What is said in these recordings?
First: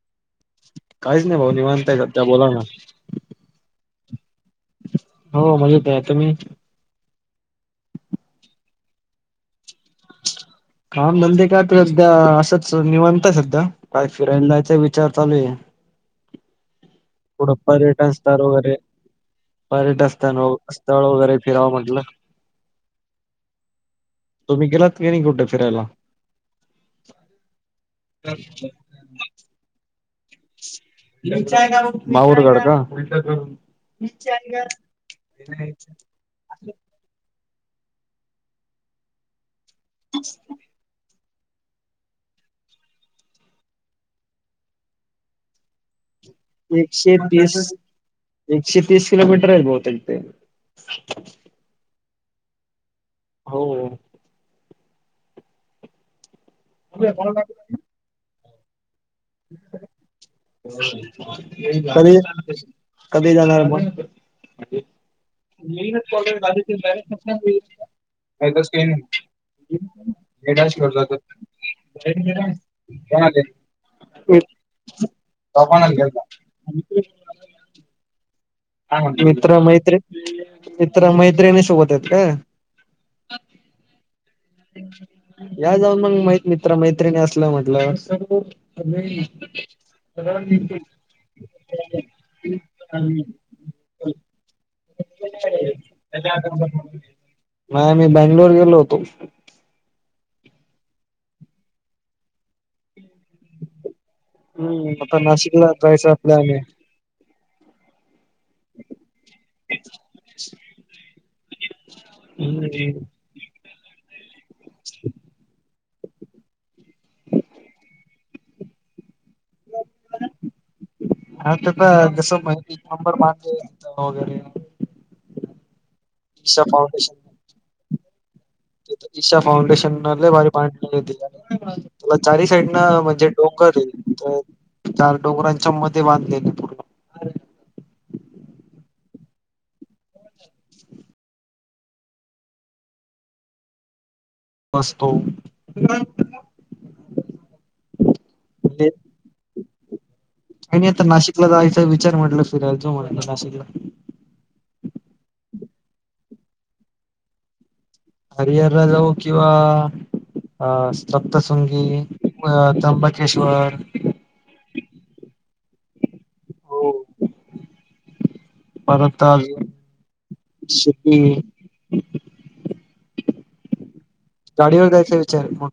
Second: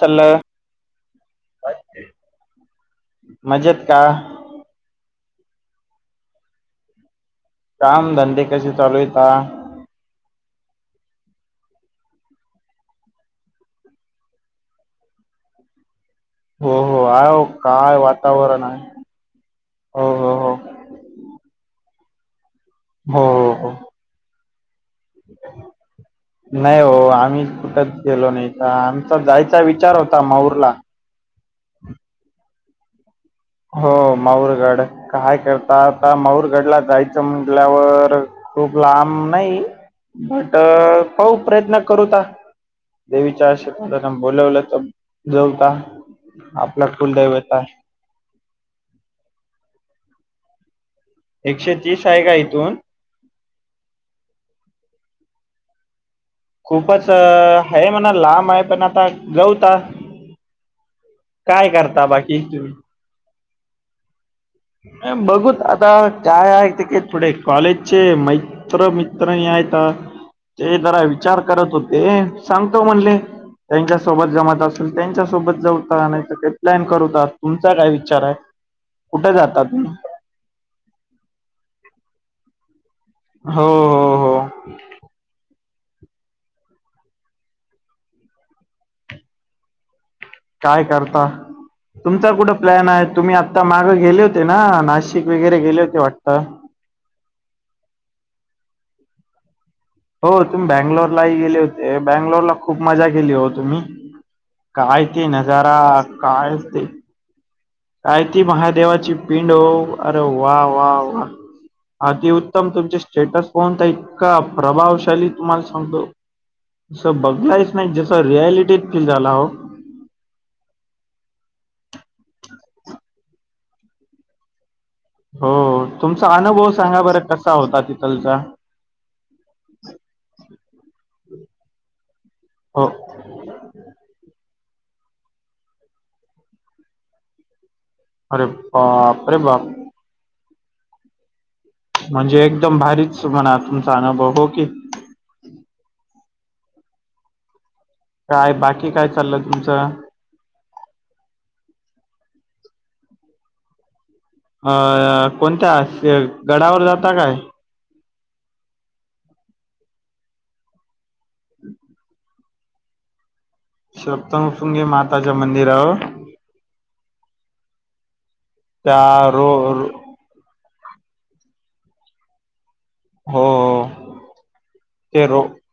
Hello! काहीच नाही भाऊ निवांत आहे सध्या बोला ना. मजेत का? हो मजेत आहे. तुम्ही? काम धंदे कसे चालू आहे ता? काम धंदे काय सध्या असंच निवांत हाय सध्या, काय फिरायला जायचा विचार चालू आहे. हो हो आहो थोडं काय पर्यटन स्थळ वातावरण वगैरे आहे हो पर्यटन हो स्थन हो स्थळ वगैरे फिरावं म्हटलं. हो हो. तुम्ही गेलात की नाही कुठे फिरायला? नाही ओ आम्ही कुठच गेलो नाही आम चा जायचा विचार होता माहूरला माहूर गड का? हो माऊर गड काय करता आता माहूर गडला जाय च म्हटल्यावर खूप लांब नाही बट्ट पाहू प्रयत्न करू ता देवीच्या आशीर्वादन बोलवलं तं जमता एकशे तीस एकशे तीस किलोमीटर आहे बहुतेक ते. एकशे तीस आहे का इथून? हो. खूपच हाय म्हणा लांब आहे पण आता जावूता. कधी तुम्ही कधी जाणार म? बघूत आता काय आहे तिकीट पुढे कॉलेजचे मैत्र मित्रणी आहेत ते जरा विचार करत होते, सांगतो म्हणले. त्यांच्यासोबत जमत आसल त्यांच्यासोबत जाऊता नाही त काय प्लॅन करूता तुमचा काय विचार हाय? हा मित्र मैत्रि मित्र मैत्रिणी सोबत आहेत का? हो. हो हो [unintelligible] या जाऊन मंग मै मित्र मैत्रिणी आसलं म्हटलं. काय करता? तुमचा कुठं प्लॅन आहे? तुम्ही आता माग गेले होते ना नाशिक वगैरे गेले होते वाटत. नाही मी बेंगलोर गेलो होतो. हो तुम् बंगलोरलाही गेले होते बँंगलोरला खूप मजा केली हो तुम्ही? हम्म काय आता ते नाशिकला नजारा जायचं आपल्या काय ते काय ती महादेवाची पिंड अरे वा वा वा. अतिउत्तम आम्ही तुमचे स्टेटस पाहून तं इतका प्रभावशाली तुम्हाला सांगतो आस बघलायस नाही जसं रियालिटी फील झाला आहो. आता [unintelligible] माझं वगैरे हो तुमचा ईशा आनूभव सांगा बरं कसा होता तिथल चा? दिशा फाउंडेशन लई भारी पा [unintelligible] चारी साईडन हो म्हणजे डोंगर हे तर चार डोंगरांच्या मध्ये बांधलेल पूर्ण आरे बापरे बाप म्हणजे एकदम भारीच म्हणा तुमचा आनुभव हो की आसतो [unintelligible] कायं बांकी कायं चाललं तुमचं कांहीं नाहीं आतां नाशिकला जायंचा विचार म्हंटला फिरायंला जाऊं म्हंटल नाशिकला अ कोणत्यां गडांवर जातां कायं हरिहरलां जाऊं किंवा अं सप्तश्रृंगी अं त्र्यंबकेश्वर सप्तशृंगी मातां च्यां मंदिरांवर हो त्यां रोड रो शिपिंग हो हो गांडीवर जायंचा विचारं आहे कां मंग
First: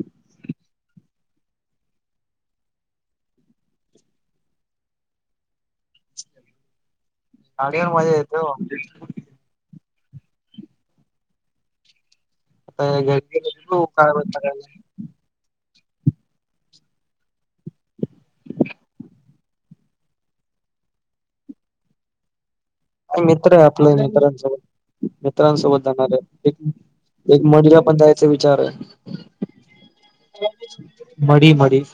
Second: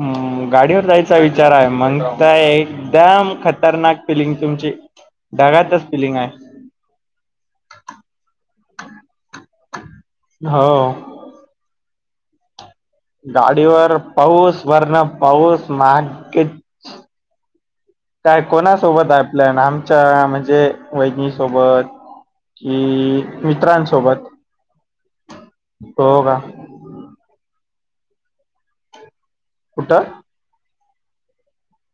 हम्मं गांडीवर जायंचा विचारं आहे म्हणतांय एकदंम खतरनांक फिलिंग तुमची ढगातंच फिलिंग आहे गांडी वरं मजां येतों हो हो आता या घरी गेलो बघू गांडीवर काय म्हणता काय पाऊस नाही. वरणं पाऊस महागेचं [unintelligible] कायं कोणांसोबतं आहे आपल्यां नां आमच्यां म्हणजे वहिनी सोबतं हि ई मित्रं आहे आपल्यां मित्रांसोबतं मित्रांसोबतं जाणारं हो का आहे एक मंढी लां पणं जायंचा विचारं आहे कुठं मंढी मंढी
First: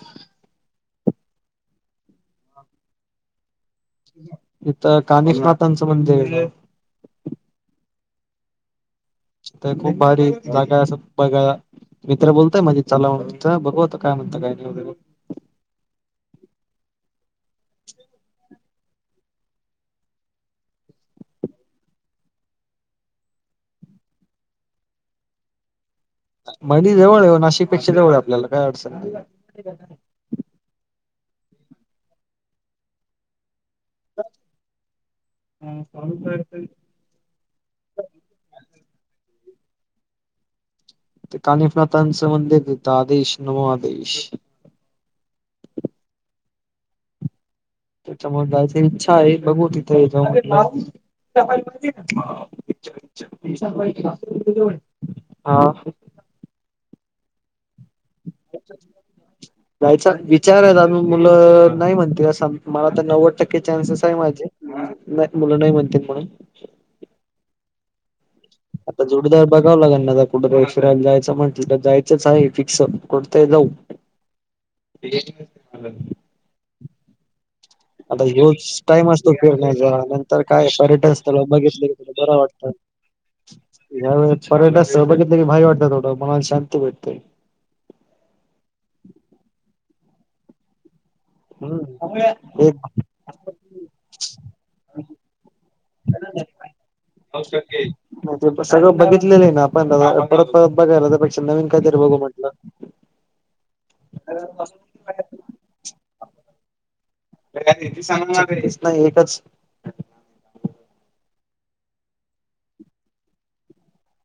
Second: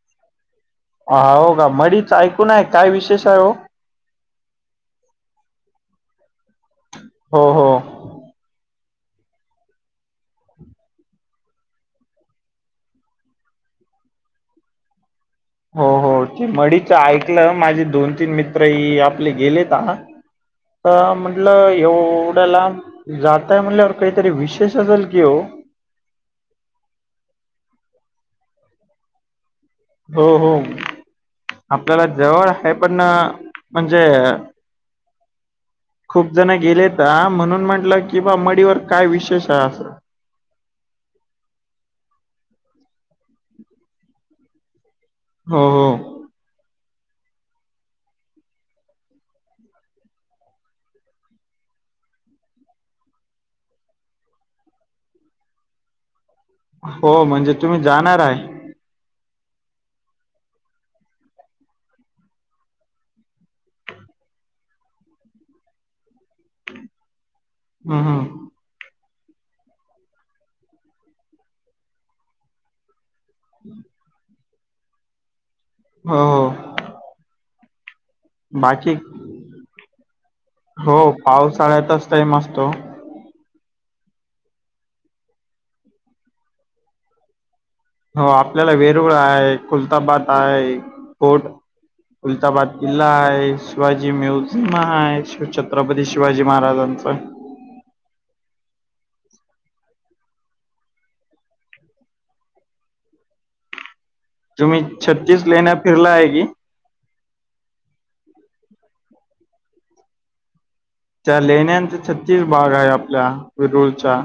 हं हो कां मढीचं ऐकूंन आहे कायं विशेष आहे हो तिथं कानिफना थांच मंदिरं आहे हो हो खूंप भारी जागां असं बघायां मित्रं बोलतंय माझे चलां म्हणूंन चलां बघूं आतां कायं म्हणतां कायं नाहीं हो हो ते मंढीच ऐकलं माझे दोन तीनं मित्रं आपले गेलेतं हं अं म्हटलं एवढ्यां लांब जातांय म्हणल्यांवर कांहीतरी विशेष असेलं की हो मंढी जवळं ये नाशिक पेक्षा जवळं आहे आपल्यांला कायं अडचंण नाहीं हो हो आपल्यांला जवळं आहे पणं म्हणंजे खूंप जणं गेलेतं म्हणूंन म्हटलं की बां मंढीवर कायं विशेष आहे असं कानिफनाथ चं मंदीर आहे तिथं आदेश नवो आदेश हम्मं तिथं जायची ईच्छा आहे बघूं तिथं जाऊं हा [unintelligible] हो म्हणजे तुम्हीं जाणारं आहे ् [unintelligible] जायंचा विचारं आहे आम्हीं मुलं नाहीं म्हणते मलां तरं नव्वद टंक्के चान्सेस आहे माझे नाहीं मुलं नाहीं म्हणतील म्हणूंन हम्मं हम्मं आतां जोडीदार बघावं लागंन कुठशराला जायचं म्हटलं तरं जायचंच आहे फिक्संअ कुठं तरी जाऊं हम्मं आतां योज बाकी टाईम असतो फिरण्यांचा नंतर कायं हो पर्यटन स्थळं बघितले पावसाळ्यातच तला टाईम बरं असतो वाटतं यां वेळी पर्यटक संह बघितलं की भारी वाटतं थोडं मनांला शांती भेटते हो आपल्यांला वेरुंळ आहे खुलतांबाद आहे कोर्ट हम्म खुलतांबाद एक किल्लां आहे शिवाजी म्युझियम आहे शि छत्रपती शिवाजी महाराजांचं. औशक्या. ते सगळं बघितलेलं आहे ना आपण परत परत बघायला त्यापेक्षा नवीन काहीतरी बघू म्हटलं. तुम्ही छत्तीस लेण्या फिरला आहे की. ती सांगणारस ना एकच. त्या लेहिण्याचा छत्तीस भाग आहे आपल्या वेरुळचा.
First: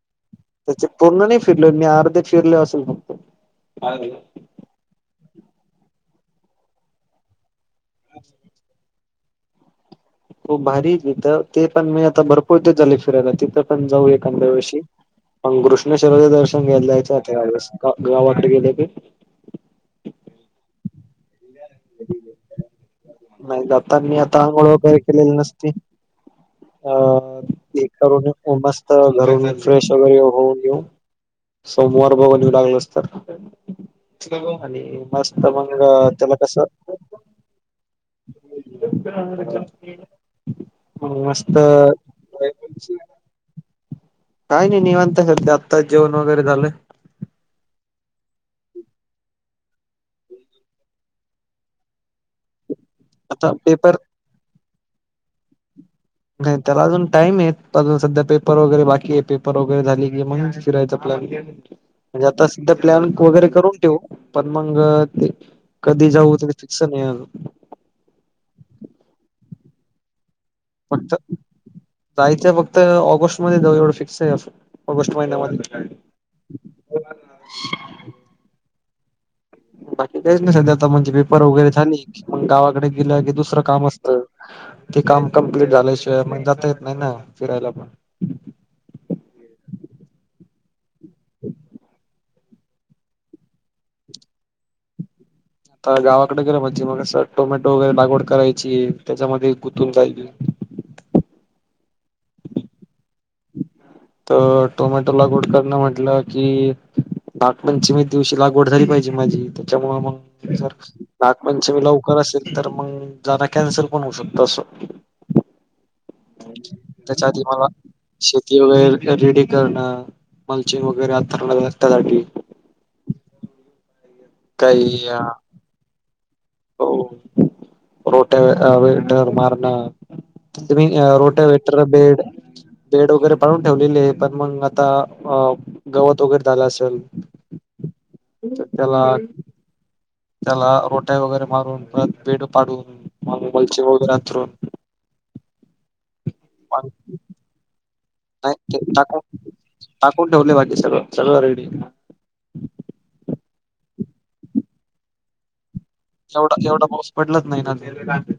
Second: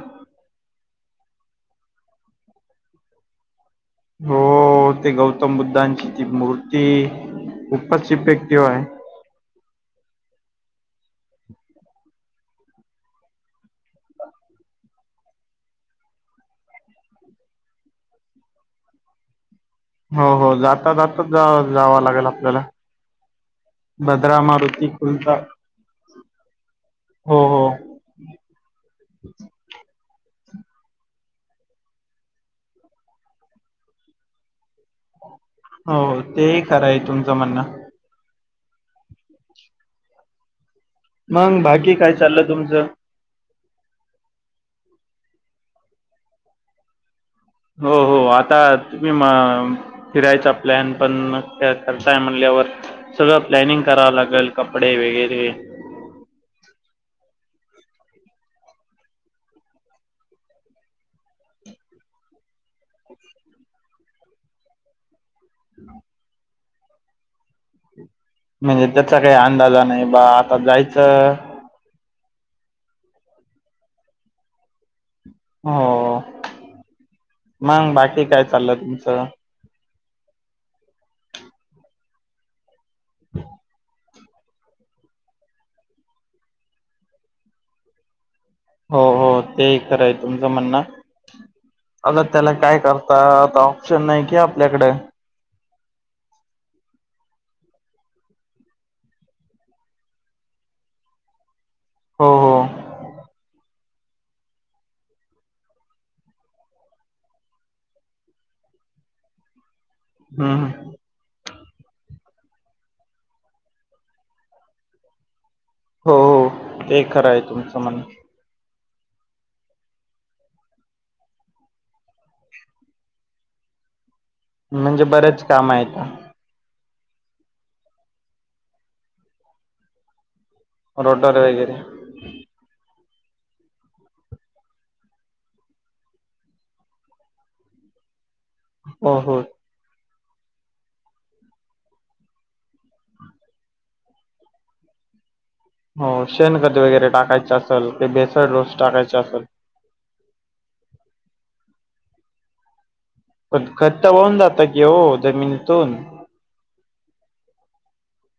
त्याचे पूर्ण नाही फिरल मी अर्धे फिरले असेल म्हणतो. हो ते गौतम बुद्धांची ती मूर्ती खूपच इफेक्टिव्ह आहे. खप भारी तिथ ते पण मी आता भरपूर ते झाले फिरायला तिथं पण जाऊ एखाद्या वर्षी. मग घृष्णेश्वर शरोद दर्शन घ्यायला जायच गावाकडे गेले ते. हो हो जाता जाताच जा जाव लागेल आपल्याला. नाही जातांनी भद्रा आता आंघोळ मारुती वगैरे केलेले खुलता नसते अ. हो हो ून मस्त घर फ्रेश वगैरे होऊ नऊ. सोमवार बघनऊ लागल तर आणि. मस्त मंग तला कसा. क म्हणना. [inaudible] मस्त मग बाकी काय चाललं तुमचं. काय नाही निवंत हेते आत् जेवन वगैरे झालाले. हो हो आता तुम्ही म. फिरायचं आप्लन पण करताय म्हणल्यावर. सगळं आता प्लॅनिंग पेपर करावं लागेल कपडे वगैरे. नाही त्याला अजून टाइम आहे अजून सध्या पेपर वगैरे बाकी आहे पेपर वगैरे झाली की मग फिरायचं आपल्या. म्हणजे आता सध्या प्लॅन वगैरे करून ठेवू पण मग ते. कधी जाऊ तरी फिक्स नाही आल. म्हणजे त्याचा काही अंदाजा नाही बा आता फक्त जायचं. जायचं फक्त ऑगस्ट मध्ये जाऊ एवढं फिक्स आहे ऑगस्ट महिन्यामध्ये. हो मग बाकी काय चाललं तुमचं. बाकी काहीच नाही सध्या आता म्हणजे पेपर वगैरे झाली मग गावाकडे गेलं की दुसरं काम असत. ते काम कंप्लीट झाल्याशिवाय म्हण जाता येत नाही ना फिरायला पण. हो हो तेही कराय तुमचं म्हणण. [inaudible] अग त्याला काय करता आता ऑप्शन नाही कि आपल्याकडे. तर गावाकडे गेल म्हजे मग अस टोमॅटो वगैरे लागवड करायची त्याच्यामध्ये गुथून जायची. हो हो. तर टोमॅटो लागवड करणं म्हटलं की. नागपंचमी दिवशी लागवड झाली पाहिजे माझी त्याच्यामु मग. जर हम्म नागपंच मी लवकर असेल तर मग जाना कॅन्सल पण होऊ शकत असं. हो हो ते त्याच्या खरं आहे आधी मला तुमचं म्हण श. वगैरे रेडी करणं मलचे वगैरे अतरण रस््यासाठी. म्हणजे बरेच काम आहे का. हो रोट्या वेटर मारण. तुम्ही रोटर रोट वगैरे वेटर बेड. बेड वगैरे पाडून ठेवलेली आहे पण मग आता गवत वगैरे झाला असेल. चला. हो हो त्याला रोटाई वगैरे मारून परत बेड पाडून वलचे वगैरे अतरून. हो शेणखत मग वगैरे टाकायचे असेल क बेसळ नाही रोस ते टाकायचा टाकून असेल. टाकून ठेवले माझे सगळं सगळं रेडी. खट्ट होऊन जात की हो जमिनीतून. एवढा एवढा पाऊस पडलाच नाही ना ते.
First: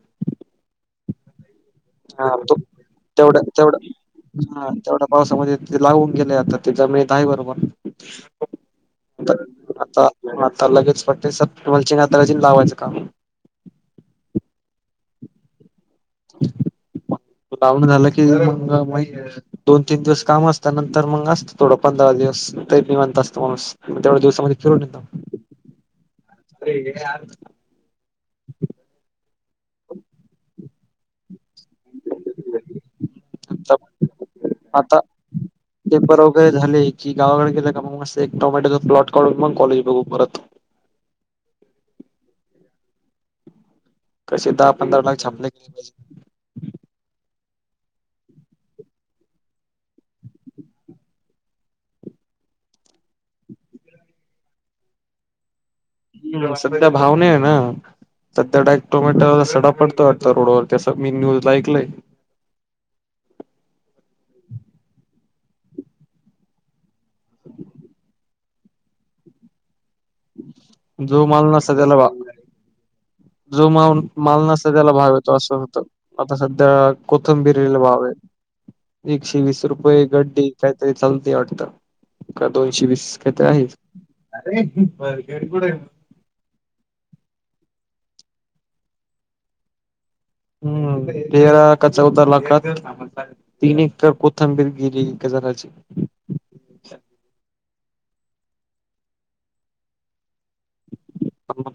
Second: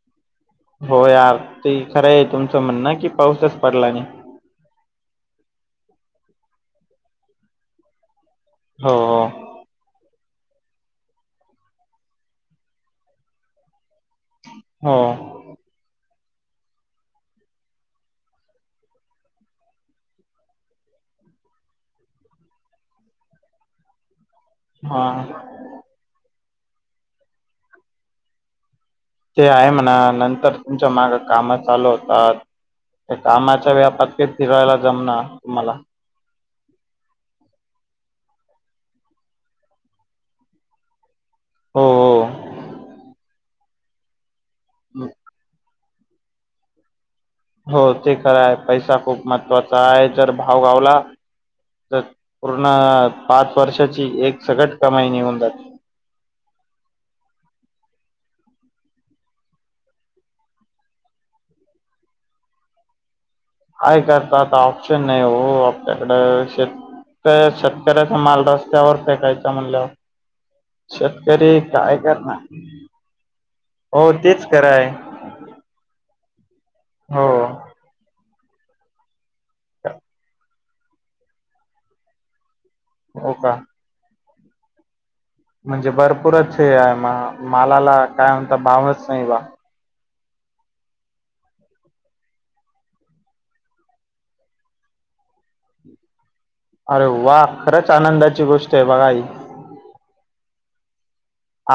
हो यार ते खरं आहे तो तुमचं म्हणण की तेवढ्या पाऊसच पडला तेवढ्या नाही. हा तेवढ्या पावसामध्ये लावून गेले आता त्याचा मिळत आहे बरोबर हो हो आता आता लगेच वाटते स तुम्हालाचीिना दराज लावायचं काम हो लावून झाला की म महि दोन तीन दिवस काम असत नंतर मग असत थोडं पंधरा दिवस त मी म्हणत असतो माणूस म तेवढेोस हा [inaudible] [inaudible] ते आहे म्हणा नंतर तुमच्या माग कामात चालू होतात ते कामाच्या व्यापात कि फिरायला आता जमना तुम्हाला पेपर वगैरे झाले की गावाकडे गेले का मस्ं एक टोमॅटोचा प्लॉट काढून मग कॉलेज बघू परत हो हो कसे दहांधरा ला ापले गली पाहिजे हो ते खरं आहे पैसा खूप महत्त्वाचा आहे जर भाव गावला पूर्ण पाच वर्षाची एक सगट कमाईणी होऊन जात ह सध्या भावना आहे ना सध्या डायेक् टोमॅटरला सडा पडतो वाटता रोडवर त्यां मी न्यूज ला ऐकलंय काय करता आता ऑप्शन नाही हो आपल्याकडे शेत शेतकऱ्याचा माल रत र्यावर काकायच म्हणलं जो माल शेतकरी नसता त्याला काय भाव करणार जो माल हो माल तेच नसत खरंय त्याला भाव येतो असं होतं आता सध्या हो कोथं बिरला भाव आहे एकशे वीस रुपये गड्डी काहीतरी चालते वाटत का दोनशे वीस हो का आहे अरे म्हणजे भरपूरच हे आहे म मालाला काय म्हणत भावच नाही बा हम्म रा कच्चा उतार लातात तीन एकर कोथंबीर गिरी जराची अरे वा खरंच आनंदाची गोष्ट आहे बघाई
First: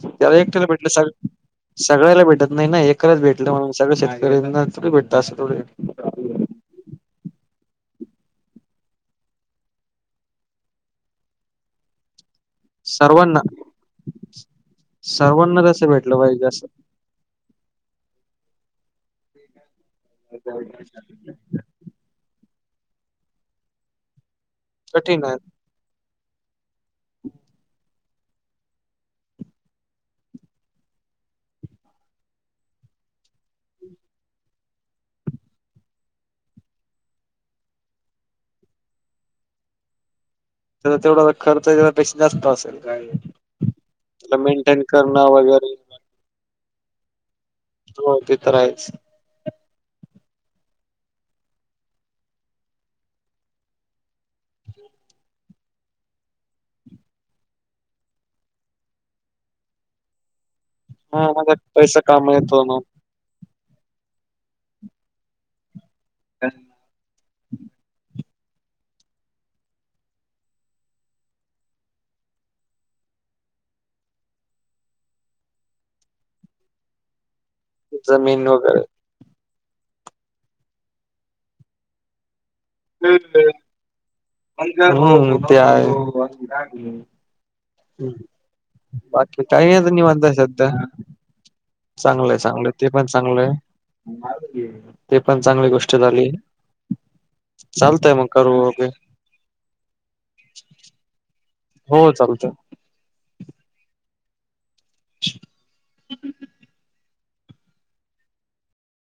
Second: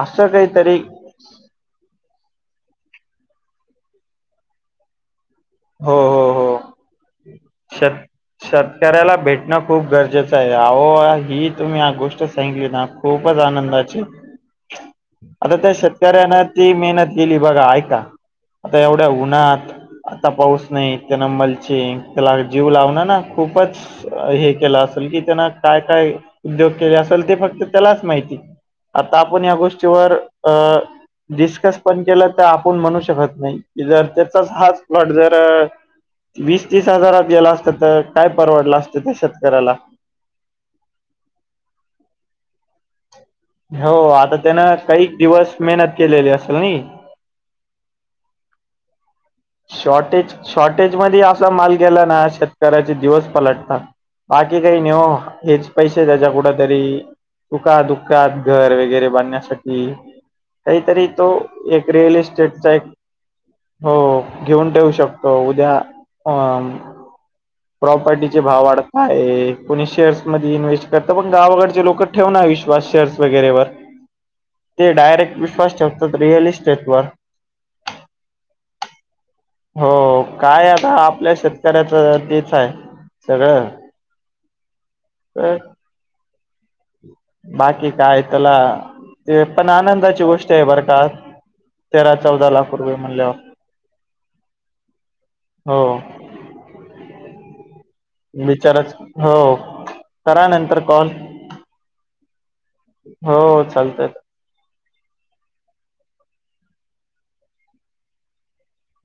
असं त्याला एक ठेला काहीतरी भेटलं सग सगळ्याला भेटत नाही ना एकच भेटलं म्ह सगळं शेतकऱ थो भेटत असं थो भे हो हो हो शेत शेतकऱ्याला भेटणं खूप गरजेचं आहे आहो ही तुम्ही ह गोष्ट थँक यू ना खूपच सर्वांना आनंदाची आता सर्वांना त्या तसं भेटलं शेतकऱ्यांना पाहिजे असं ती मेहनत गेली बघा आहे का आता एवढ्या उन्हात आता पाऊस नाही तेनंमलचीि त्याला जीव लावण ना खूपच हे केलं असेल की कठीण आहे त्याना काय काय उद्योग केले असेल ते फक्त त्यालाच माहिती आता आपण या गोष्टीवर अह डिस्कस पण केलं तर आपण म्हणू शकत नाही की जर त्याचाच हाच प्लॉट जर वीस तीस हजारात गेला असत तर काय परवडलं असतं त्या शेतकऱ्याला. त्याचा तेवढासा खर्च त्या पेक्षा जास्त असेल काय. हो आता त्यान काही दिवस वगैरे मेहनत केलेली असेल ना हो ते तर आहेच शॉर्टेज शॉर्टेज मध्ये असा माल गेला ना शेतकऱ्याचे दिवस पलटतात बाकी काही नेव हेच पैसे त्याच्या कुठ तरी दुका दुःखात घर वगैरे बांधण्यासाठी काहीतरी तो हा माझा एक पैसा रिअल कामा येतो इस्टेटचा ना एक हो घेऊन ठेऊ शकतो उद्या. हा प्रॉपर्टी भाव वाढत आहे कोणी शेअर्स मध्ये इन्व्हेस्ट करत पण गावाकडचे लोक ठेवून आहे विश्वास शेअर्स वैगरेवर. [inaudible] ते डायरेक्ट विश्वास ठेवतात रिअल इस्टेट वर जमीन वगैरे हो काय आता आपल्या शेतकऱ्याचं तेचय [unintelligible] हम्म ते तर आहे. बाकी हम्म काय त्याला बाकी ते पण काही आता आनंदाची निवांतय गोष्ट आहे सध्या बरं का तेरा चांगलय चौदा चांगलय लाख ते रुपये पण म्हणल्यावर चांगलंय ते पण चांगली हो गोष्ट झा [unintelligible] चालतय मग करू ओके विचारच हो करा नंतर कॉल हो चालतय. हो चालतय. [inaudible]